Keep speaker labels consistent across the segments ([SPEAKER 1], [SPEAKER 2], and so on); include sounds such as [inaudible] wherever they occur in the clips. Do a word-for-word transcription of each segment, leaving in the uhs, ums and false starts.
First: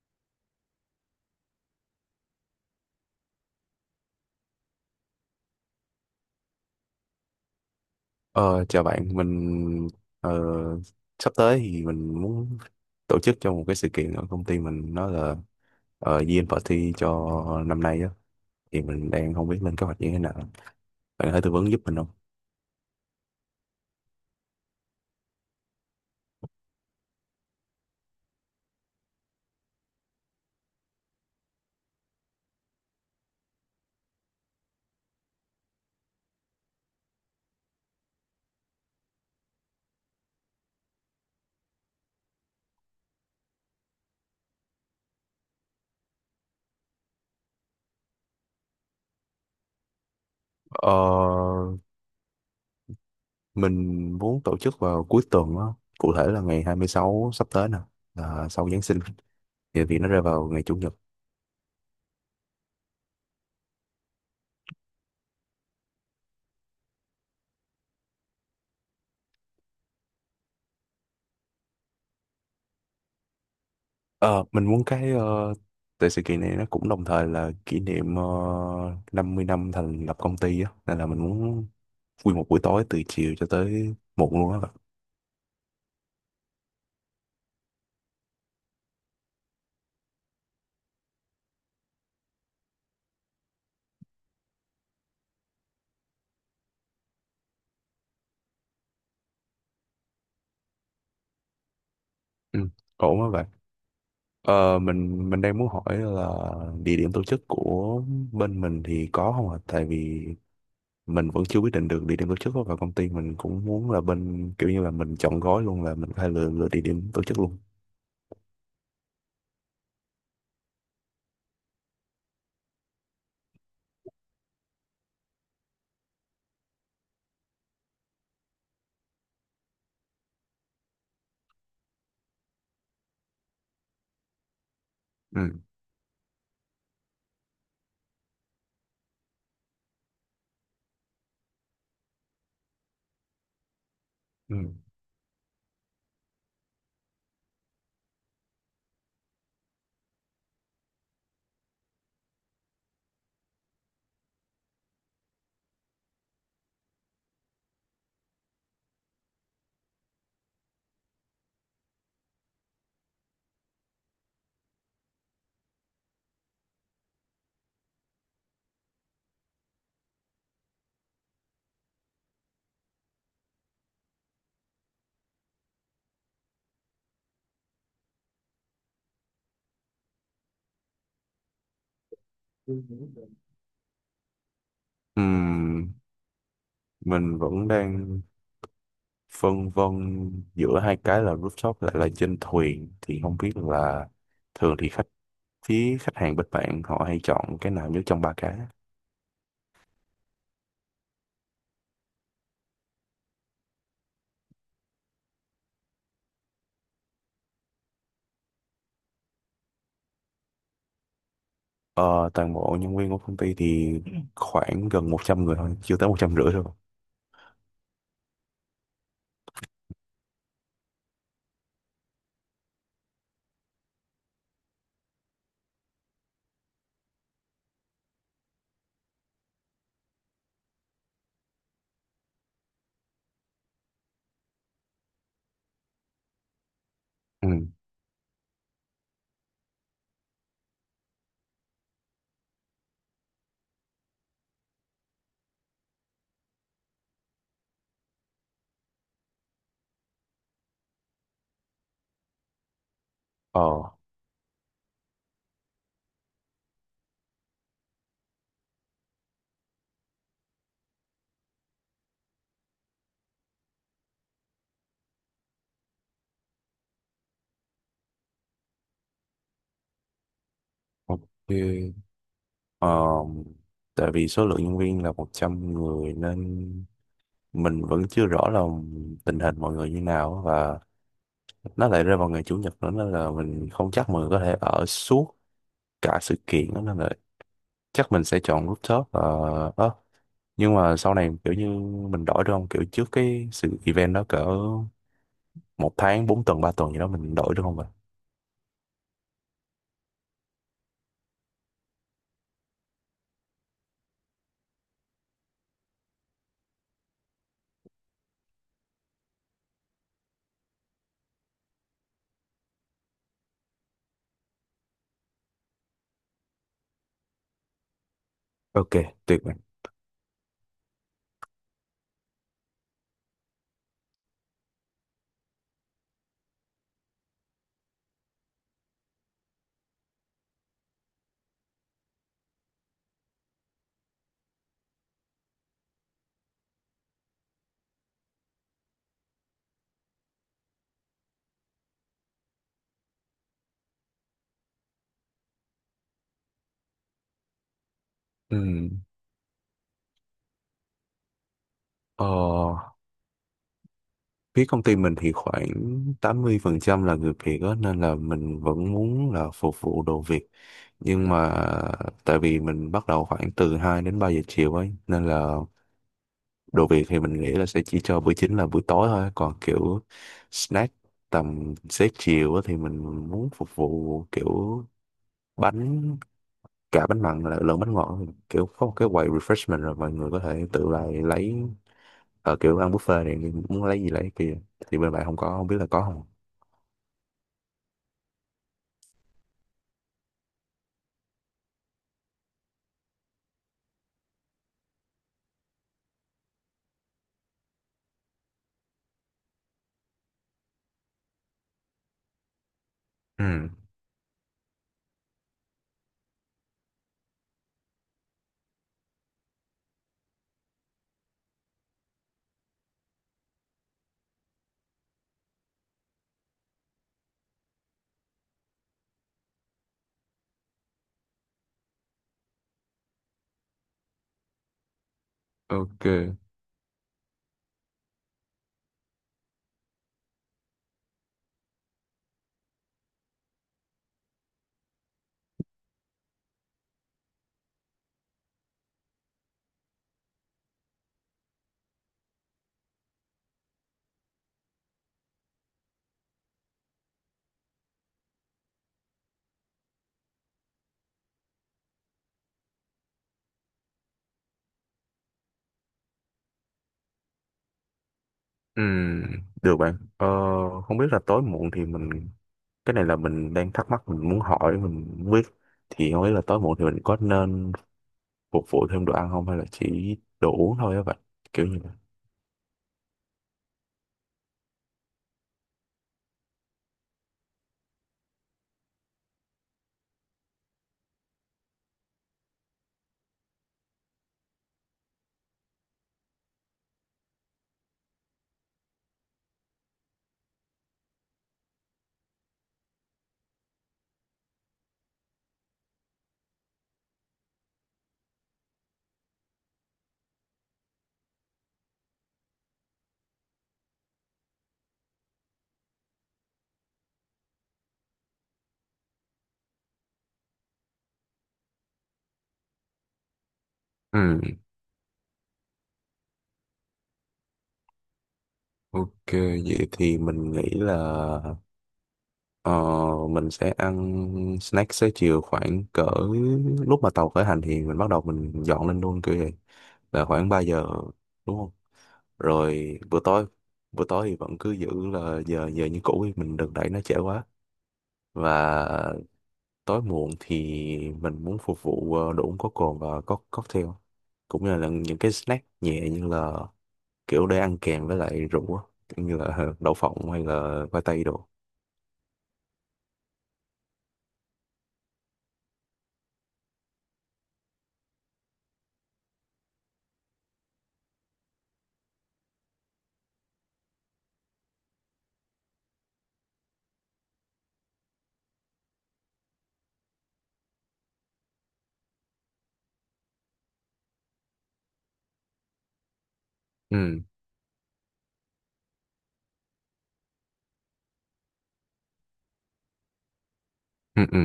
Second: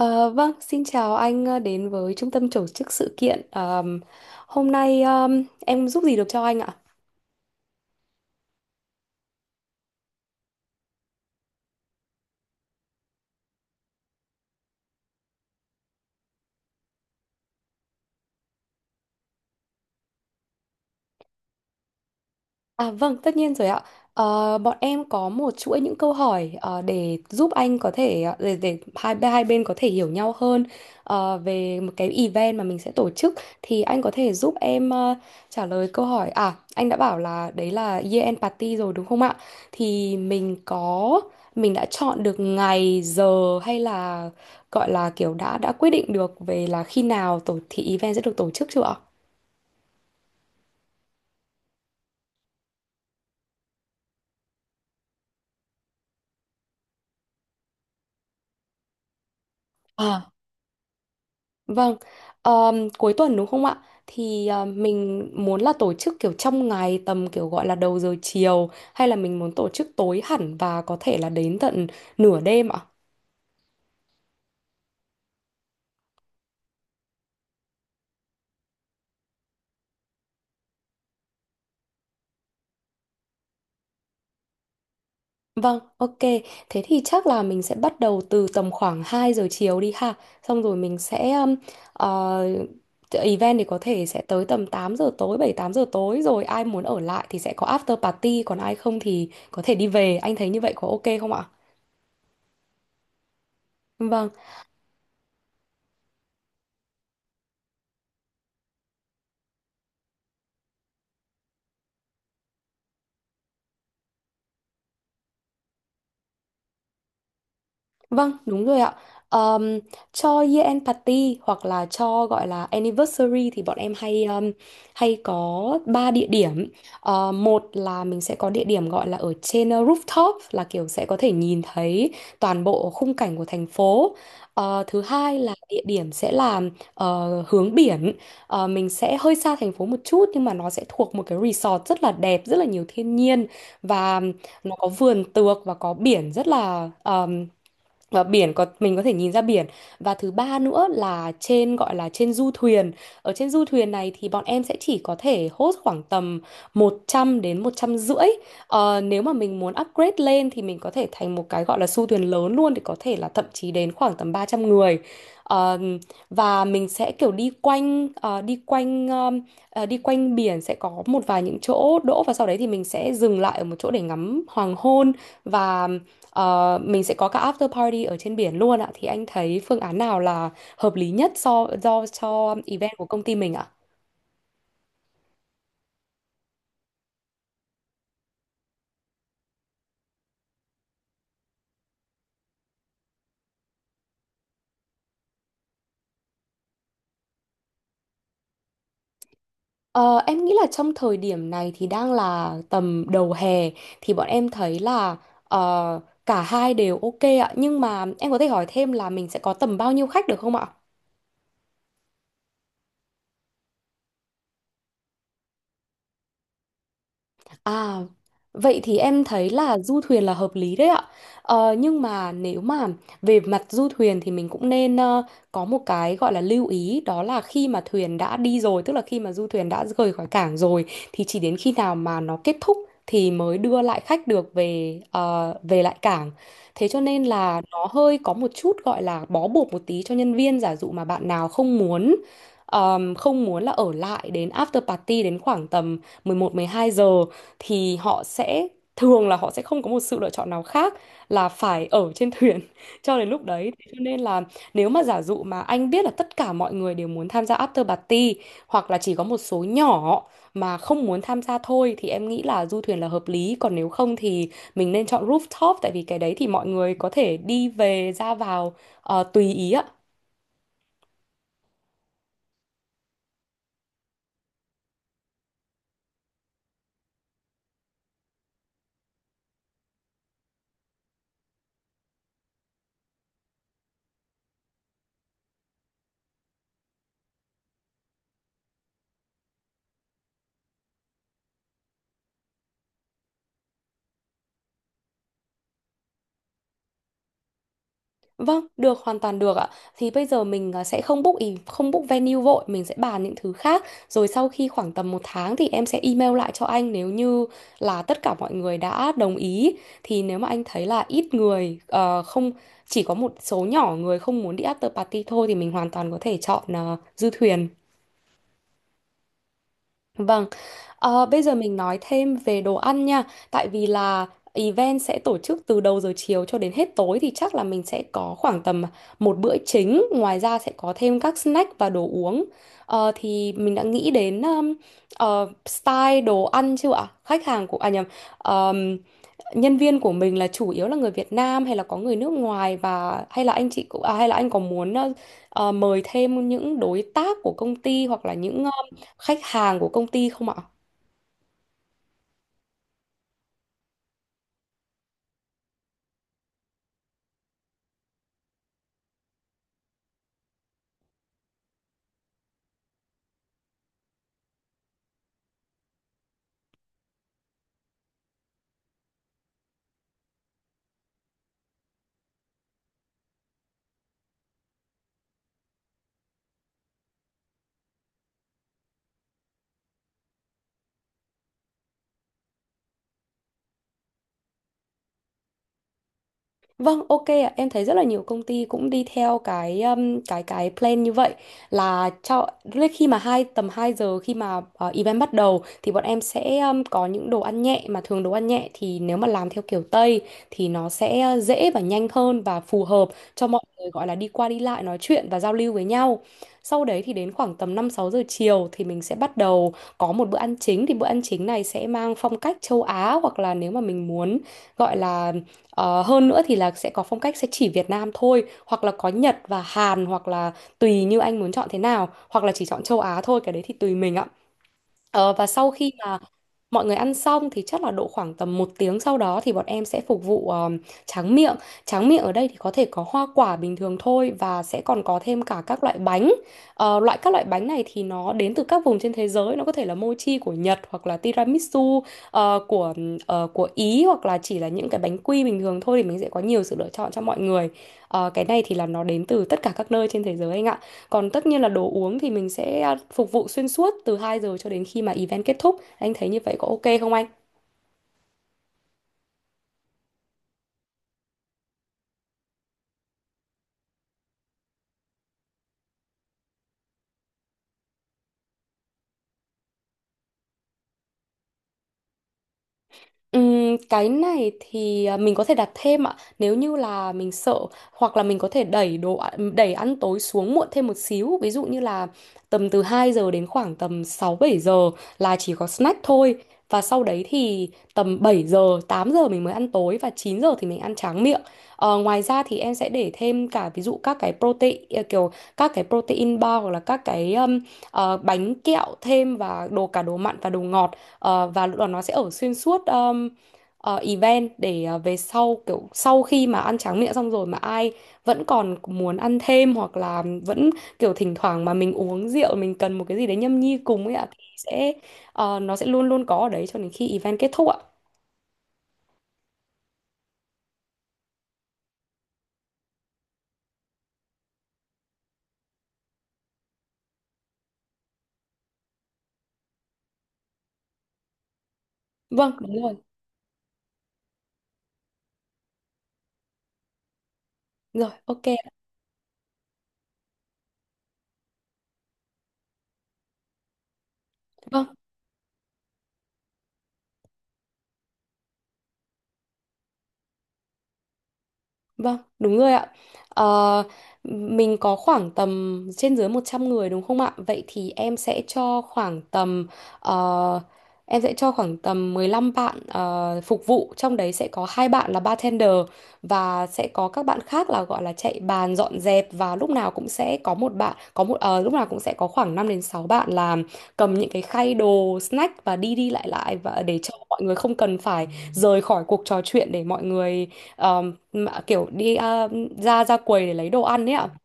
[SPEAKER 1] Ờ, vâng, Xin chào anh, ờ, đến với trung tâm tổ chức sự kiện. Ờm, hôm nay ờm, em giúp gì được cho anh ạ?
[SPEAKER 2] Ờ, Chào bạn, mình ờ, sắp tới thì mình muốn tổ chức cho một cái sự kiện ở công ty mình, nó là uh, Year End Party cho năm nay á, thì mình đang không biết lên kế hoạch như thế nào. Bạn có thể tư vấn giúp mình không?
[SPEAKER 1] À vâng, tất nhiên rồi ạ. Ờ, bọn em có một chuỗi những câu hỏi ờ, để giúp anh có thể ờ, để, để hai hai bên có thể hiểu nhau hơn ờ, về một cái event mà mình sẽ tổ chức, thì anh có thể giúp em ờ, trả lời câu hỏi. À, anh đã bảo là đấy là year end party rồi đúng không ạ? Thì mình có, mình đã chọn được ngày giờ hay là gọi là kiểu đã đã quyết định được về là khi nào tổ thì event sẽ được tổ chức chưa
[SPEAKER 2] Ờ, mình muốn tổ chức vào cuối tuần á, cụ thể là ngày hai mươi sáu sắp tới nè, là sau Giáng sinh thì, thì nó
[SPEAKER 1] ạ?
[SPEAKER 2] rơi vào ngày Chủ nhật.
[SPEAKER 1] Vâng, ờm, cuối tuần đúng không ạ? Thì ờ, mình muốn là tổ chức kiểu trong ngày tầm kiểu gọi là đầu giờ chiều hay là mình muốn tổ chức tối hẳn và có thể là đến tận nửa đêm ạ?
[SPEAKER 2] Ờ, mình muốn cái ờ, tại sự kiện này nó cũng đồng thời là kỷ niệm uh, năm mươi năm thành lập công ty á, nên là mình muốn nguyên một buổi tối từ chiều cho tới muộn luôn á bạn.
[SPEAKER 1] Vâng, ok. Thế thì chắc là mình sẽ bắt đầu từ tầm khoảng hai giờ chiều đi ha. Xong rồi mình sẽ ừm, ờ, event thì có thể sẽ tới tầm tám giờ tối, bảy tám giờ tối, rồi ai muốn ở lại thì sẽ có after party, còn ai không thì có thể đi về. Anh thấy như vậy có ok không ạ?
[SPEAKER 2] Ừ, ổn á bạn.
[SPEAKER 1] Vâng.
[SPEAKER 2] Ờ, mình mình đang muốn hỏi là địa điểm tổ chức của bên mình thì có không ạ, tại vì mình vẫn chưa quyết định được địa điểm tổ chức á, và công ty mình cũng muốn là bên kiểu như là mình chọn gói luôn, là mình phải lựa lựa địa điểm tổ chức luôn.
[SPEAKER 1] Vâng, đúng rồi ạ. Ờm, cho year end party hoặc là cho gọi là anniversary thì bọn em hay ờm, hay có ba địa điểm. Ờ, một là mình sẽ có địa điểm gọi là ở trên ờ, rooftop, là kiểu sẽ có thể nhìn thấy toàn bộ khung cảnh của thành phố. Ờ, thứ hai
[SPEAKER 2] Ừ.
[SPEAKER 1] là địa điểm sẽ là ờ, hướng biển. Ờ, mình sẽ hơi xa thành phố một chút nhưng mà nó sẽ thuộc một cái resort rất là đẹp, rất là nhiều thiên nhiên, và
[SPEAKER 2] Ừ.
[SPEAKER 1] nó có vườn tược và có biển rất là, và biển có mình có thể nhìn ra biển. Và thứ ba nữa là trên gọi là trên du thuyền. Ở trên du thuyền này thì bọn em sẽ chỉ có thể host khoảng tầm một trăm đến một trăm năm mươi. Ờ, nếu mà mình muốn upgrade lên thì mình có thể thành một cái gọi là du thuyền lớn luôn, thì có thể là thậm chí đến khoảng tầm ba trăm người. Ờ, và mình sẽ kiểu đi quanh ờ, đi quanh ờm, ờ, đi quanh biển, sẽ có một vài những chỗ đỗ và sau đấy thì mình sẽ dừng lại ở một chỗ để ngắm hoàng hôn. Và Ờ, mình sẽ có cả after party ở trên biển luôn ạ. Thì anh thấy phương án nào là hợp lý nhất so do cho event của công ty mình ạ?
[SPEAKER 2] Ừm, mình vẫn đang phân vân giữa hai cái là rooftop lại là trên thuyền, thì không biết là thường thì khách, phía khách hàng bên bạn họ hay chọn cái nào nhất trong ba cái.
[SPEAKER 1] Ờ, em nghĩ là trong thời điểm này thì đang là tầm đầu hè thì bọn em thấy là ờ, cả hai đều ok ạ. Nhưng mà em có thể hỏi thêm là mình sẽ có tầm bao nhiêu khách được không ạ?
[SPEAKER 2] ờ, Toàn bộ nhân viên của công ty thì khoảng gần một trăm người thôi, chưa tới một trăm rưỡi thôi.
[SPEAKER 1] À, vậy thì em thấy là du thuyền là hợp lý đấy ạ. Ờ, nhưng mà nếu mà về mặt du thuyền thì mình cũng nên ờ, có một cái gọi là lưu ý, đó là khi mà thuyền đã đi rồi, tức là khi mà du thuyền đã rời khỏi cảng rồi, thì chỉ đến khi nào mà nó kết thúc thì mới đưa lại khách được về ờ, về lại cảng. Thế cho nên
[SPEAKER 2] Ừ.
[SPEAKER 1] là nó hơi có một chút gọi là bó buộc một tí cho nhân viên. Giả dụ mà bạn nào không muốn ờm, không muốn là ở lại đến after party đến khoảng tầm mười một mười hai giờ, thì họ sẽ thường là họ sẽ không có một sự lựa chọn nào khác là phải ở trên thuyền [laughs] cho đến lúc đấy. Thế
[SPEAKER 2] Ờ.
[SPEAKER 1] cho nên là nếu mà giả dụ mà anh biết là tất cả mọi người đều muốn tham gia after party, hoặc là chỉ có một số nhỏ mà không muốn tham gia thôi, thì em nghĩ là du thuyền là hợp lý. Còn nếu không thì mình nên chọn rooftop, tại vì cái đấy thì mọi người có thể đi về ra vào ờ, tùy ý ạ.
[SPEAKER 2] OK. ờ, Tại vì số lượng nhân viên là một trăm người nên mình vẫn chưa rõ là tình hình mọi người như nào, và nó lại rơi vào ngày chủ nhật nữa nên là mình không chắc mọi người có thể ở suốt cả sự kiện đó, nên là chắc mình sẽ chọn rooftop uh, á. Nhưng mà sau này kiểu như mình đổi được không, kiểu trước cái sự event đó cỡ một tháng, bốn tuần, ba tuần gì đó, mình đổi được không vậy?
[SPEAKER 1] Vâng, được, hoàn toàn được ạ. Thì bây giờ mình à, sẽ không book ý, không book venue vội, mình sẽ bàn những thứ khác. Rồi sau khi khoảng tầm một tháng thì em sẽ email lại cho anh nếu như là tất cả mọi người đã đồng ý. Thì nếu mà anh thấy là ít người ờ, không, chỉ có một số nhỏ người không muốn đi after party thôi, thì mình hoàn toàn có thể chọn ờ, du thuyền.
[SPEAKER 2] OK, tuyệt vời.
[SPEAKER 1] Vâng, ờ, bây giờ mình nói thêm về đồ ăn nha, tại vì là event sẽ tổ chức từ đầu giờ chiều cho đến hết tối thì chắc là mình sẽ có khoảng tầm một bữa chính, ngoài ra sẽ có thêm các snack và đồ uống. Ờ, thì mình đã nghĩ đến um, ờ, style đồ ăn chưa ạ? Khách hàng của à nhầm, nhân viên của mình là chủ yếu là người Việt Nam hay là có người nước ngoài, và hay là anh chị cũng à, hay là anh có muốn ờ, ờ, mời thêm những đối tác của công ty hoặc là những ờ,
[SPEAKER 2] Ừm,
[SPEAKER 1] khách hàng của công ty không ạ?
[SPEAKER 2] ờ, Phía công ty mình thì khoảng tám mươi phần trăm là người Việt á, nên là mình vẫn muốn là phục vụ đồ Việt. Nhưng mà tại vì mình bắt đầu khoảng từ hai đến ba giờ chiều ấy, nên là đồ Việt thì mình nghĩ là sẽ chỉ cho bữa chính là buổi tối thôi, còn kiểu snack tầm xế chiều á thì mình muốn phục vụ kiểu bánh, cả bánh mặn là lẫn bánh ngọt, kiểu có một cái quầy refreshment rồi mọi người có thể tự lại lấy, ở kiểu ăn buffet này muốn lấy gì lấy kia, thì bên bạn không có không biết là có không.
[SPEAKER 1] Vâng, ok ạ. Em thấy rất là nhiều công ty cũng đi theo cái um, cái cái plan như vậy, là cho lúc khi mà hai tầm hai giờ khi mà ờ, event bắt đầu thì bọn em sẽ um, có những đồ ăn nhẹ, mà thường đồ ăn nhẹ thì nếu mà làm theo kiểu Tây thì nó sẽ ờ, dễ và nhanh hơn, và phù hợp
[SPEAKER 2] Ừ.
[SPEAKER 1] cho mọi người gọi là đi qua đi lại nói chuyện và giao lưu với nhau. Sau đấy thì đến khoảng tầm năm sáu giờ chiều thì mình sẽ bắt đầu có một bữa ăn chính, thì bữa ăn chính này sẽ mang phong cách châu Á, hoặc là nếu mà mình muốn gọi là Ờ, hơn nữa, thì là sẽ có phong cách sẽ chỉ Việt Nam thôi, hoặc là có Nhật và Hàn, hoặc là tùy như anh muốn chọn thế nào, hoặc là chỉ chọn châu Á thôi, cái đấy thì tùy mình ạ. Ờ, và sau khi
[SPEAKER 2] OK.
[SPEAKER 1] mà mọi người ăn xong thì chắc là độ khoảng tầm một tiếng sau đó thì bọn em sẽ phục vụ ờm, tráng miệng. Tráng miệng ở đây thì có thể có hoa quả bình thường thôi và sẽ còn có thêm cả các loại bánh. Ờ, loại các loại bánh này thì nó đến từ các vùng trên thế giới. Nó có thể là mochi của Nhật hoặc là tiramisu ờ, của ờ, của Ý, hoặc là chỉ là những cái bánh quy bình thường thôi, thì mình sẽ có nhiều sự lựa chọn cho mọi người. Ờ, cái này thì là nó đến từ tất cả các nơi trên thế giới anh ạ. Còn tất nhiên là đồ uống thì mình sẽ à, phục vụ xuyên suốt từ hai giờ cho đến khi mà event kết thúc. Anh thấy như vậy có ok không anh?
[SPEAKER 2] Ừ, được bạn. ờ, Không biết là tối muộn thì mình, cái này là mình đang thắc mắc mình muốn hỏi mình muốn biết, thì không biết là tối muộn thì mình có nên phục vụ thêm đồ ăn không, hay là chỉ đồ uống thôi á vậy, kiểu như vậy.
[SPEAKER 1] Ừm, cái này thì à, mình có thể đặt thêm ạ nếu như là mình sợ, hoặc là mình có thể đẩy đồ ạ- đẩy ăn tối xuống muộn thêm một xíu, ví dụ như là tầm từ hai giờ đến khoảng tầm sáu bảy giờ là chỉ có snack thôi, và sau đấy thì tầm bảy giờ tám giờ mình mới ăn tối và chín giờ thì mình ăn tráng miệng. Ờ, ngoài ra thì em sẽ để thêm cả ví dụ các cái protein à, kiểu các cái protein bar hoặc là các cái um, ờ, bánh kẹo thêm và đồ cả đồ mặn và đồ ngọt. Ờ, và lúc đó nó sẽ ở xuyên suốt um, ờ, event để ờ, về sau kiểu sau khi mà ăn tráng miệng xong rồi mà ai vẫn còn muốn ăn thêm, hoặc là vẫn kiểu thỉnh thoảng mà mình uống rượu mình cần một cái gì đấy nhâm nhi cùng ấy ạ, thì
[SPEAKER 2] Ừ.
[SPEAKER 1] sẽ ờ, nó sẽ luôn luôn có ở đấy cho đến khi event kết thúc ạ.
[SPEAKER 2] OK. Vậy thì mình nghĩ là ờ, mình sẽ ăn snack xế chiều khoảng cỡ lúc mà tàu khởi hành thì mình bắt đầu mình dọn lên luôn kiểu vậy, là khoảng ba giờ đúng không?
[SPEAKER 1] Vâng, đúng rồi.
[SPEAKER 2] Rồi bữa tối, bữa tối thì vẫn cứ giữ là giờ giờ như cũ đi, mình đừng đẩy nó trễ quá.
[SPEAKER 1] Rồi, ok.
[SPEAKER 2] Và tối muộn thì mình muốn phục vụ ờ, đồ uống có cồn và có cocktail, cũng như là
[SPEAKER 1] Vâng.
[SPEAKER 2] những cái snack nhẹ, như là kiểu để ăn kèm với lại rượu á, kiểu như là [laughs] đậu phộng hay là khoai tây đồ.
[SPEAKER 1] Vâng, đúng rồi ạ. Ờ, mình có khoảng tầm trên dưới một trăm người đúng không ạ? Vậy thì em sẽ cho khoảng tầm ờ, em sẽ cho khoảng tầm mười lăm bạn ờ, phục vụ, trong đấy sẽ có hai bạn là bartender, và sẽ có các bạn khác là gọi là chạy bàn dọn dẹp, và lúc nào cũng sẽ có một bạn có một ờ, lúc nào cũng sẽ có khoảng năm đến sáu bạn là cầm những cái khay đồ snack và đi đi lại lại, và để cho
[SPEAKER 2] ừ
[SPEAKER 1] mọi người không cần phải rời khỏi cuộc trò chuyện để mọi người mà kiểu đi à, ra ra quầy để lấy đồ ăn ấy
[SPEAKER 2] ừ
[SPEAKER 1] ạ.
[SPEAKER 2] ừ,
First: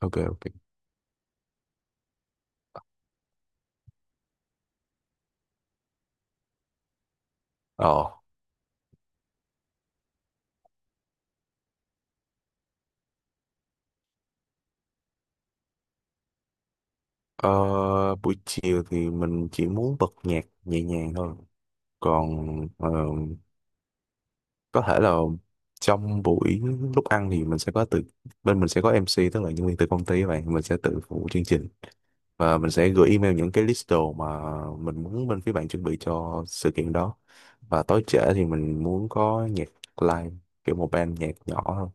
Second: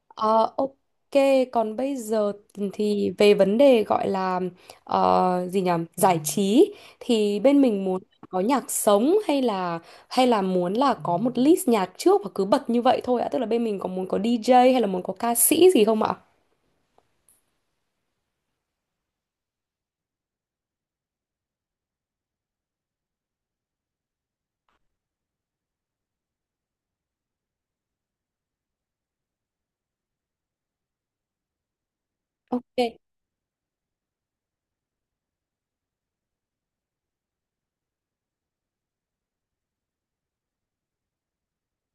[SPEAKER 2] OK, OK.
[SPEAKER 1] Ờ, ok, còn bây giờ thì về vấn đề gọi là ờ, gì nhỉ? Giải trí thì bên mình muốn
[SPEAKER 2] ờ
[SPEAKER 1] có nhạc sống hay là hay là muốn là có một list nhạc trước và cứ bật như vậy thôi ạ. Tức là bên mình có muốn có di jay hay là muốn có ca sĩ gì không ạ?
[SPEAKER 2] ờ, Buổi chiều thì mình chỉ muốn bật nhạc nhẹ nhàng thôi, còn ờ, có thể là trong buổi lúc ăn thì mình sẽ có từ, bên mình sẽ có em xê, tức là nhân viên từ công ty, các bạn mình sẽ tự phụ chương trình, và mình sẽ
[SPEAKER 1] Ok.
[SPEAKER 2] gửi email những cái list đồ mà mình muốn bên phía bạn chuẩn bị cho sự kiện đó. Và tối trễ thì mình muốn có nhạc live, kiểu một band nhạc nhỏ thôi.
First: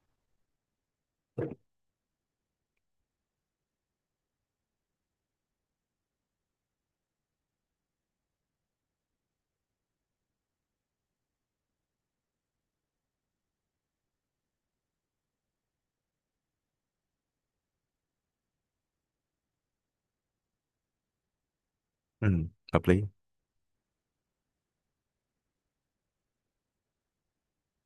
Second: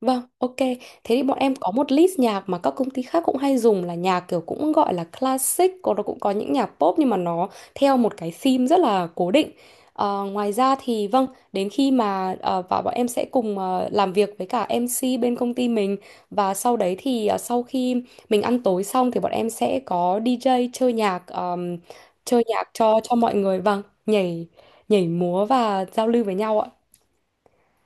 [SPEAKER 1] Vâng, ok. Thế thì bọn em có một list nhạc mà các công ty khác cũng hay dùng, là nhạc kiểu cũng gọi là classic, còn nó cũng có những nhạc pop nhưng mà nó theo một cái theme rất là cố định. Ờ, ngoài ra thì vâng, đến khi mà ờ, và bọn em sẽ cùng ờ, làm việc với cả em si bên công ty mình, và sau đấy thì ờ, sau khi mình ăn tối xong thì bọn em sẽ có đi gi chơi nhạc ờm,
[SPEAKER 2] Ừ,
[SPEAKER 1] chơi nhạc
[SPEAKER 2] hợp
[SPEAKER 1] cho
[SPEAKER 2] lý.
[SPEAKER 1] cho mọi người vâng, nhảy nhảy múa và giao lưu với nhau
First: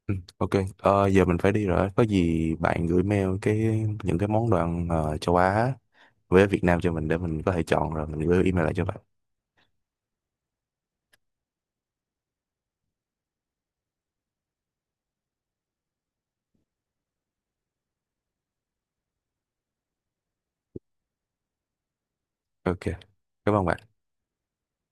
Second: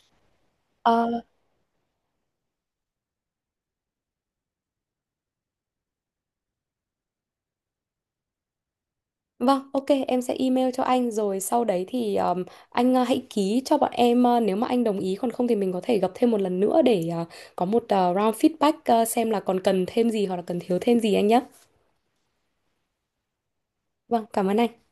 [SPEAKER 2] Ừ, OK. Ờ,
[SPEAKER 1] ạ.
[SPEAKER 2] giờ mình phải đi rồi. Có gì bạn gửi mail cái những cái món đồ ăn ờ, châu Á với Việt Nam cho mình để mình có thể chọn rồi mình gửi email lại cho bạn.
[SPEAKER 1] Vâng, ok, em sẽ email cho anh rồi sau đấy thì um, anh uh, hãy ký cho bọn em, uh, nếu mà anh đồng ý, còn không thì mình có thể gặp thêm một lần nữa để uh, có một uh, round feedback, uh, xem là còn cần thêm gì hoặc là cần thiếu thêm gì anh nhé.
[SPEAKER 2] OK, cảm ơn bạn.
[SPEAKER 1] Vâng, cảm ơn anh.